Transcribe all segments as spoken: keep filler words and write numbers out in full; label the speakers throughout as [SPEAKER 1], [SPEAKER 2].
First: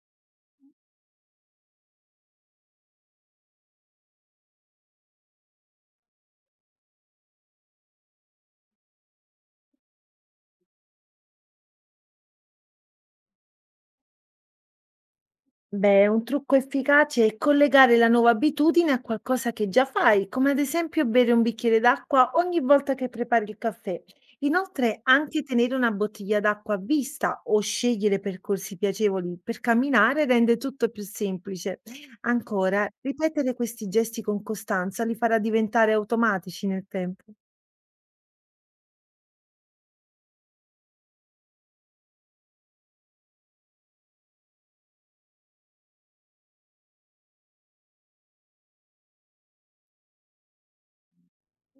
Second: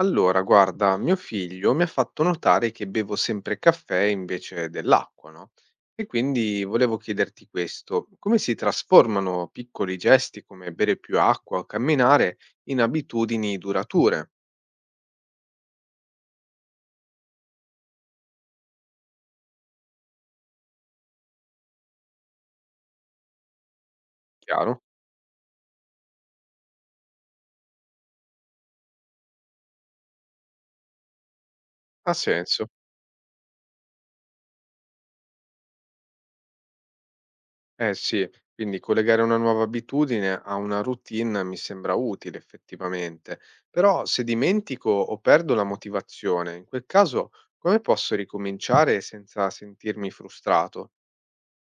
[SPEAKER 1] Allora, guarda, mio figlio mi ha fatto notare che bevo sempre caffè invece dell'acqua, no? E quindi volevo chiederti questo, come si trasformano piccoli gesti come bere più acqua o camminare in abitudini durature?
[SPEAKER 2] Beh, un trucco efficace è collegare la nuova abitudine a qualcosa che già fai, come ad esempio bere un bicchiere d'acqua ogni volta che prepari il caffè.
[SPEAKER 1] Chiaro?
[SPEAKER 2] Inoltre, anche tenere una bottiglia d'acqua a vista o scegliere percorsi piacevoli per camminare rende tutto più semplice.
[SPEAKER 1] Ha senso.
[SPEAKER 2] Ancora, ripetere questi gesti con costanza li farà diventare automatici nel tempo.
[SPEAKER 1] Eh sì, quindi collegare una nuova abitudine a una routine mi sembra utile effettivamente, però se dimentico o perdo la motivazione, in quel caso come posso ricominciare senza sentirmi frustrato?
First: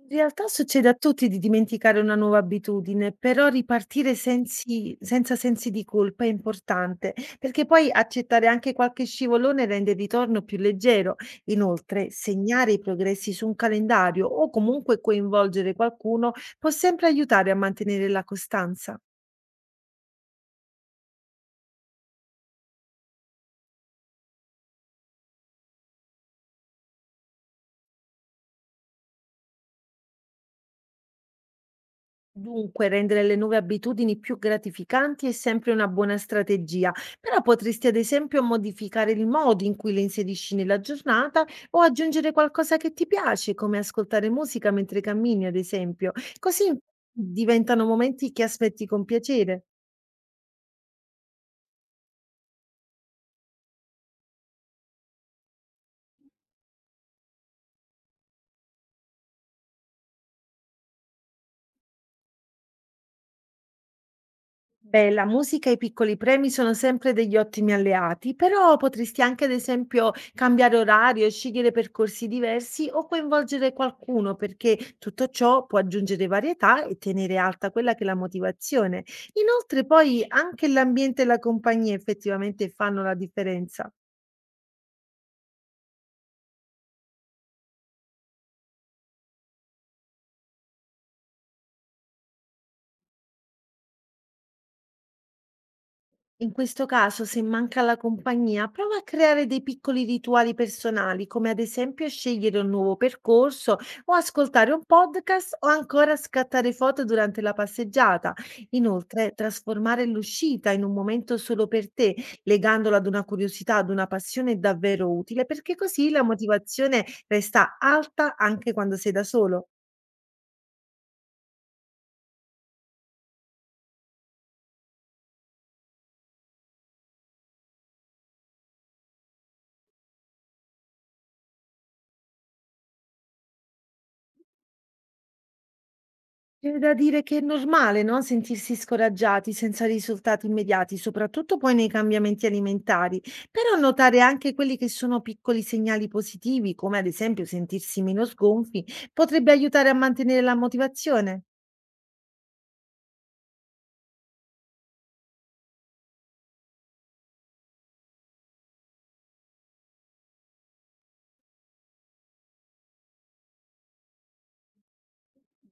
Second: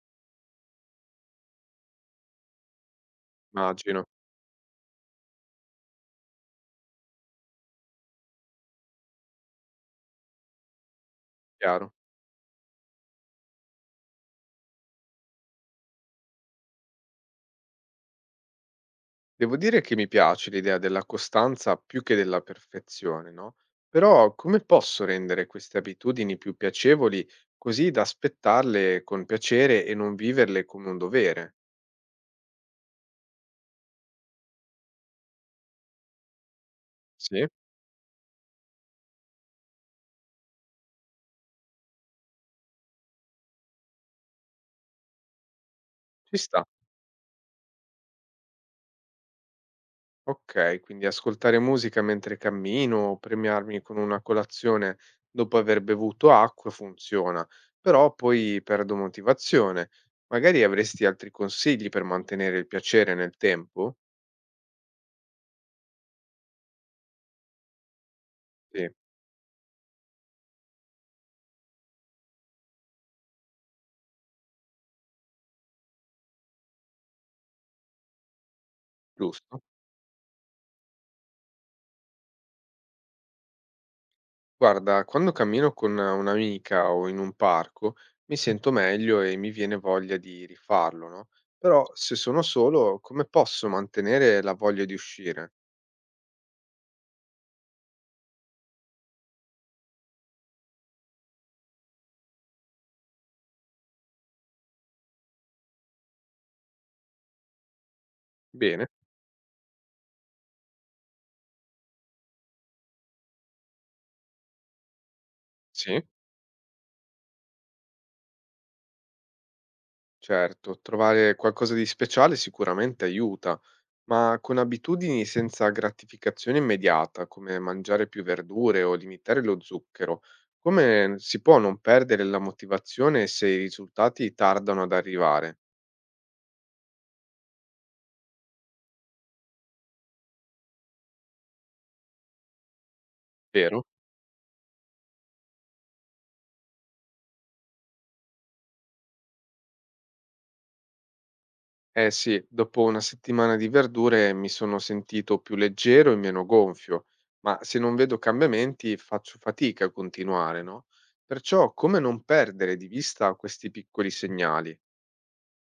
[SPEAKER 2] In realtà succede a tutti di dimenticare una nuova abitudine, però
[SPEAKER 1] Immagino,
[SPEAKER 2] ripartire sensi- senza sensi di colpa è importante, perché poi accettare anche qualche scivolone rende il ritorno più leggero.
[SPEAKER 1] chiaro.
[SPEAKER 2] Inoltre, segnare i progressi su un calendario o comunque coinvolgere qualcuno può sempre aiutare a mantenere la costanza.
[SPEAKER 1] Devo dire che mi piace l'idea della costanza più che della perfezione, no? Però come posso rendere queste abitudini più piacevoli così da aspettarle con piacere e non viverle come un dovere?
[SPEAKER 2] Dunque, rendere le nuove abitudini più gratificanti è sempre una buona strategia, però
[SPEAKER 1] Sì?
[SPEAKER 2] potresti ad esempio modificare il modo in cui le inserisci nella giornata o aggiungere qualcosa che ti piace, come ascoltare musica mentre cammini, ad esempio.
[SPEAKER 1] Ci sta.
[SPEAKER 2] Così diventano momenti che aspetti con piacere.
[SPEAKER 1] Ok, quindi ascoltare musica mentre cammino o premiarmi con una colazione dopo aver bevuto acqua funziona, però poi perdo motivazione. Magari avresti altri consigli per mantenere il piacere nel tempo?
[SPEAKER 2] Beh, la musica e i piccoli premi sono sempre degli ottimi alleati, però
[SPEAKER 1] Sì.
[SPEAKER 2] potresti anche, ad esempio, cambiare orario, scegliere percorsi diversi o coinvolgere qualcuno, perché tutto ciò può aggiungere varietà e tenere alta quella che è la motivazione.
[SPEAKER 1] Giusto.
[SPEAKER 2] Inoltre, poi anche l'ambiente e la compagnia effettivamente fanno la differenza.
[SPEAKER 1] Guarda, quando cammino con un'amica o in un parco mi sento meglio e mi viene voglia di rifarlo, no? Però se sono solo, come posso mantenere la voglia di uscire?
[SPEAKER 2] In questo caso, se manca la compagnia, prova a creare dei piccoli rituali personali, come ad esempio scegliere un nuovo percorso o ascoltare un podcast o ancora scattare foto durante la passeggiata.
[SPEAKER 1] Bene,
[SPEAKER 2] Inoltre, trasformare l'uscita in un momento solo per te, legandola ad una curiosità, ad una passione, è davvero utile, perché
[SPEAKER 1] sì,
[SPEAKER 2] così la motivazione resta alta anche quando sei da solo.
[SPEAKER 1] certo, trovare qualcosa di speciale sicuramente aiuta, ma con abitudini senza gratificazione immediata, come mangiare più verdure o limitare lo zucchero, come si può non perdere la motivazione se i risultati tardano ad arrivare?
[SPEAKER 2] C'è da dire che è normale, no, sentirsi scoraggiati senza risultati immediati, soprattutto poi nei cambiamenti alimentari, però
[SPEAKER 1] Vero?
[SPEAKER 2] notare anche quelli che sono piccoli segnali positivi, come ad esempio sentirsi meno sgonfi, potrebbe aiutare a mantenere la motivazione.
[SPEAKER 1] Eh sì, dopo una settimana di verdure mi sono sentito più leggero e meno gonfio, ma se non vedo cambiamenti faccio fatica a continuare, no? Perciò come non perdere di vista questi piccoli segnali,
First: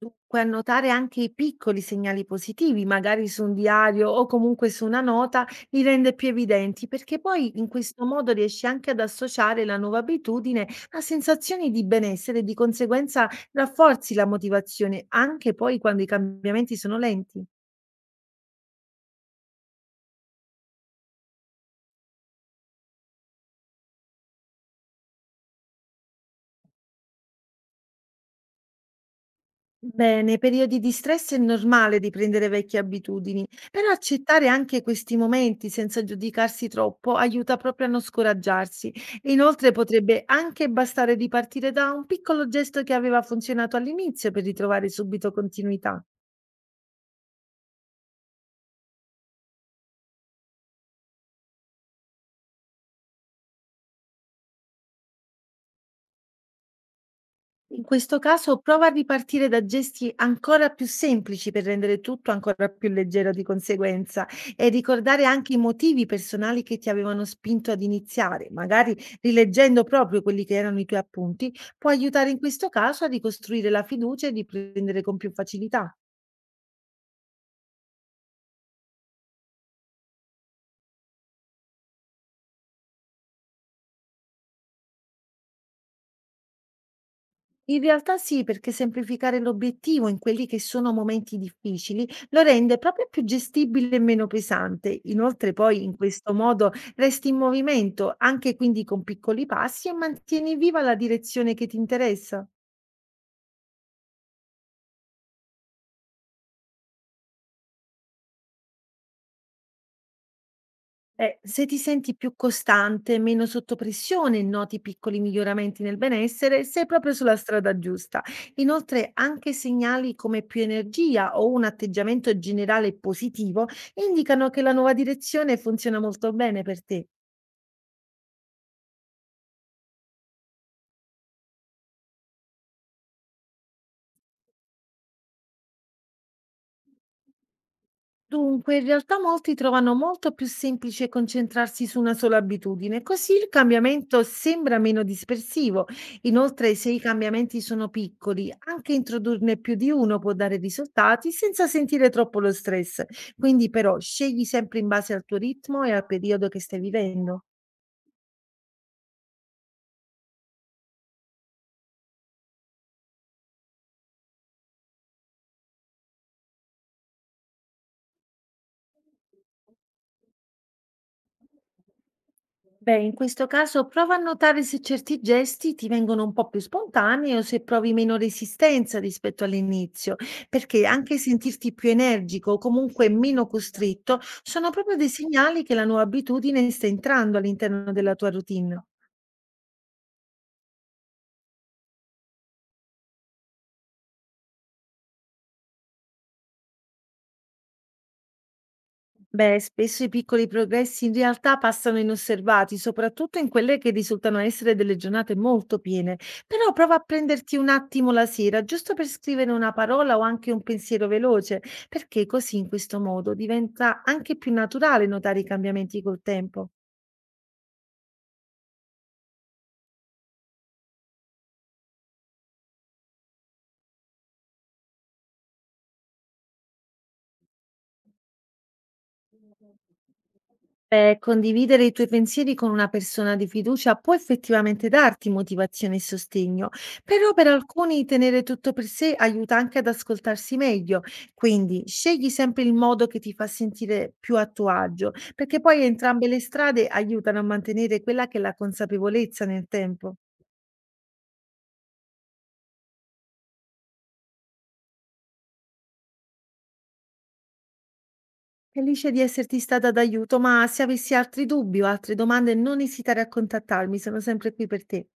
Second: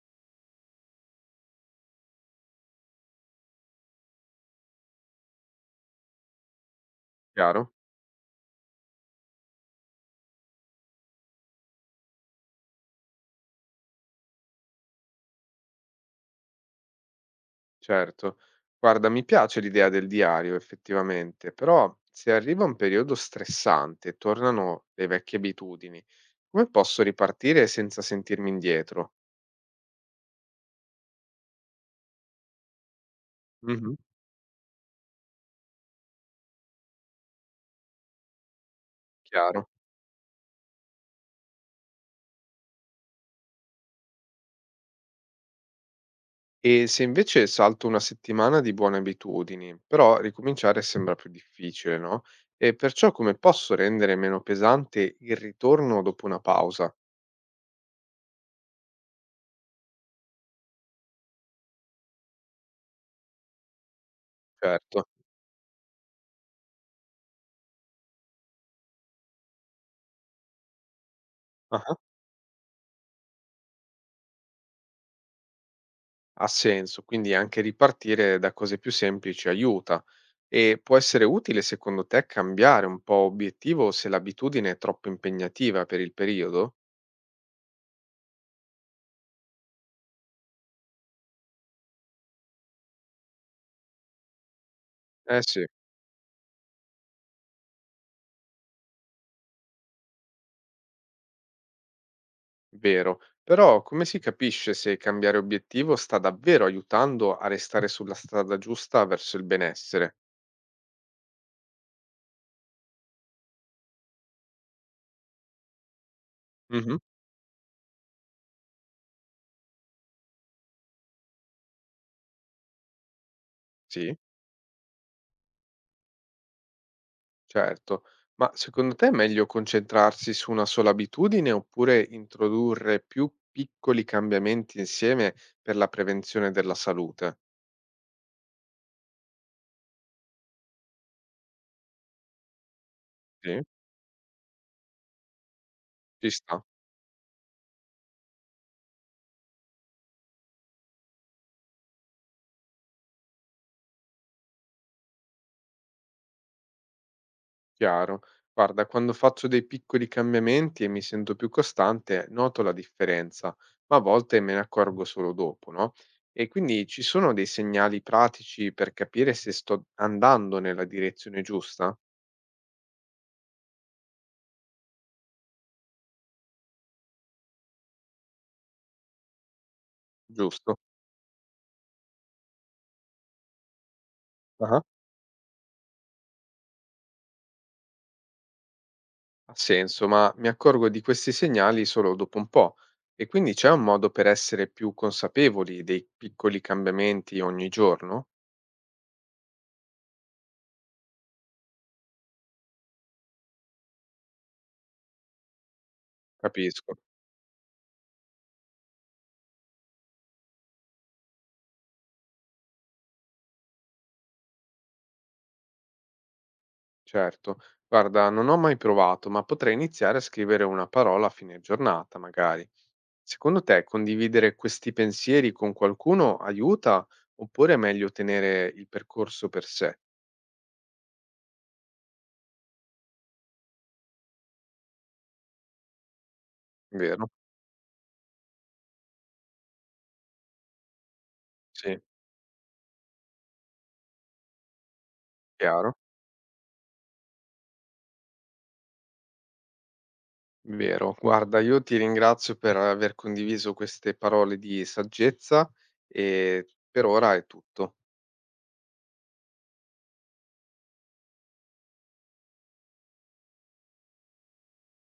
[SPEAKER 2] Dunque, annotare anche i piccoli segnali positivi, magari su un diario o comunque su una nota, li rende più evidenti perché poi in
[SPEAKER 1] chiaro?
[SPEAKER 2] questo modo riesci anche ad associare la nuova abitudine a sensazioni di benessere e di conseguenza rafforzi la motivazione anche poi quando i cambiamenti sono lenti.
[SPEAKER 1] Certo. Guarda, mi piace l'idea del diario effettivamente, però se arriva un periodo stressante e tornano le vecchie abitudini, come posso ripartire senza sentirmi indietro?
[SPEAKER 2] Beh, nei periodi di stress è normale riprendere vecchie abitudini, però
[SPEAKER 1] Mhm.
[SPEAKER 2] accettare anche questi momenti senza giudicarsi troppo aiuta proprio a non scoraggiarsi. E
[SPEAKER 1] Chiaro.
[SPEAKER 2] inoltre potrebbe anche bastare ripartire da un piccolo gesto che aveva funzionato all'inizio per ritrovare subito continuità.
[SPEAKER 1] E se invece salto una settimana di buone abitudini, però ricominciare sembra più difficile, no? E perciò come posso rendere meno pesante il ritorno dopo una pausa?
[SPEAKER 2] In questo caso prova a ripartire da gesti ancora più semplici per rendere tutto ancora più leggero di conseguenza e
[SPEAKER 1] Certo.
[SPEAKER 2] ricordare anche i motivi personali che ti avevano spinto ad iniziare, magari rileggendo proprio quelli che erano i tuoi appunti,
[SPEAKER 1] Ah,
[SPEAKER 2] può aiutare in questo caso a ricostruire la fiducia e riprendere con più facilità.
[SPEAKER 1] ha senso, quindi anche ripartire da cose più semplici aiuta. E può essere utile secondo te cambiare un po' obiettivo se l'abitudine è troppo impegnativa per il periodo?
[SPEAKER 2] In realtà sì, perché semplificare l'obiettivo in quelli che sono momenti difficili lo rende proprio più gestibile e meno pesante.
[SPEAKER 1] Eh
[SPEAKER 2] Inoltre
[SPEAKER 1] sì.
[SPEAKER 2] poi in questo modo resti in movimento, anche quindi con piccoli passi e mantieni viva la direzione che ti interessa.
[SPEAKER 1] Vero, però come si capisce se cambiare obiettivo sta davvero aiutando a restare sulla strada giusta verso il benessere?
[SPEAKER 2] Eh, se ti senti più costante, meno sotto pressione e noti piccoli miglioramenti nel benessere, sei
[SPEAKER 1] Mhm.
[SPEAKER 2] proprio sulla strada giusta. Inoltre, anche segnali come più energia o un atteggiamento generale positivo
[SPEAKER 1] Sì,
[SPEAKER 2] indicano che la nuova direzione funziona molto bene per te.
[SPEAKER 1] certo. Ma secondo te è meglio concentrarsi su una sola abitudine oppure introdurre più piccoli cambiamenti insieme per la prevenzione della salute?
[SPEAKER 2] Dunque, in realtà molti trovano molto più semplice concentrarsi su una sola abitudine, così il
[SPEAKER 1] Sì,
[SPEAKER 2] cambiamento sembra meno dispersivo.
[SPEAKER 1] ci sta.
[SPEAKER 2] Inoltre, se i cambiamenti sono piccoli, anche introdurne più di uno può dare risultati senza sentire troppo lo stress. Quindi, però, scegli sempre in base al tuo ritmo e al periodo che stai vivendo.
[SPEAKER 1] Chiaro. Guarda, quando faccio dei piccoli cambiamenti e mi sento più costante, noto la differenza, ma a volte me ne accorgo solo dopo, no? E quindi ci sono dei segnali pratici per capire se sto andando nella direzione giusta?
[SPEAKER 2] Beh, in questo caso prova a notare se certi gesti ti vengono un po' più spontanei o se provi meno resistenza rispetto all'inizio,
[SPEAKER 1] Giusto?
[SPEAKER 2] perché anche sentirti più energico o comunque meno costretto sono
[SPEAKER 1] Ah.
[SPEAKER 2] proprio dei segnali che la nuova abitudine sta entrando all'interno della tua routine.
[SPEAKER 1] Ha senso, ma mi accorgo di questi segnali solo dopo un po'. E quindi c'è un modo per essere più consapevoli dei piccoli cambiamenti ogni giorno?
[SPEAKER 2] Beh, spesso i piccoli progressi in realtà passano inosservati, soprattutto in quelle che risultano essere delle giornate molto piene. Però prova a
[SPEAKER 1] Capisco.
[SPEAKER 2] prenderti un attimo la sera, giusto per scrivere una parola o anche un pensiero veloce, perché così in questo modo diventa anche più naturale notare i cambiamenti col tempo.
[SPEAKER 1] Certo, guarda, non ho mai provato, ma potrei iniziare a scrivere una parola a fine giornata, magari. Secondo te, condividere questi pensieri con qualcuno aiuta oppure è meglio tenere il percorso per sé?
[SPEAKER 2] Beh, condividere i tuoi pensieri con una persona di fiducia può effettivamente darti motivazione e sostegno,
[SPEAKER 1] Vero?
[SPEAKER 2] però per alcuni tenere tutto per sé aiuta anche ad ascoltarsi meglio, quindi
[SPEAKER 1] Sì,
[SPEAKER 2] scegli sempre il modo che ti fa sentire più a tuo agio, perché poi
[SPEAKER 1] chiaro.
[SPEAKER 2] entrambe le strade aiutano a mantenere quella che è la consapevolezza nel tempo.
[SPEAKER 1] Vero. Guarda, io ti ringrazio per aver condiviso queste parole di saggezza e per ora è tutto.
[SPEAKER 2] Felice di esserti stata d'aiuto, ma se avessi altri dubbi o altre domande non esitare a contattarmi, sono sempre qui per te.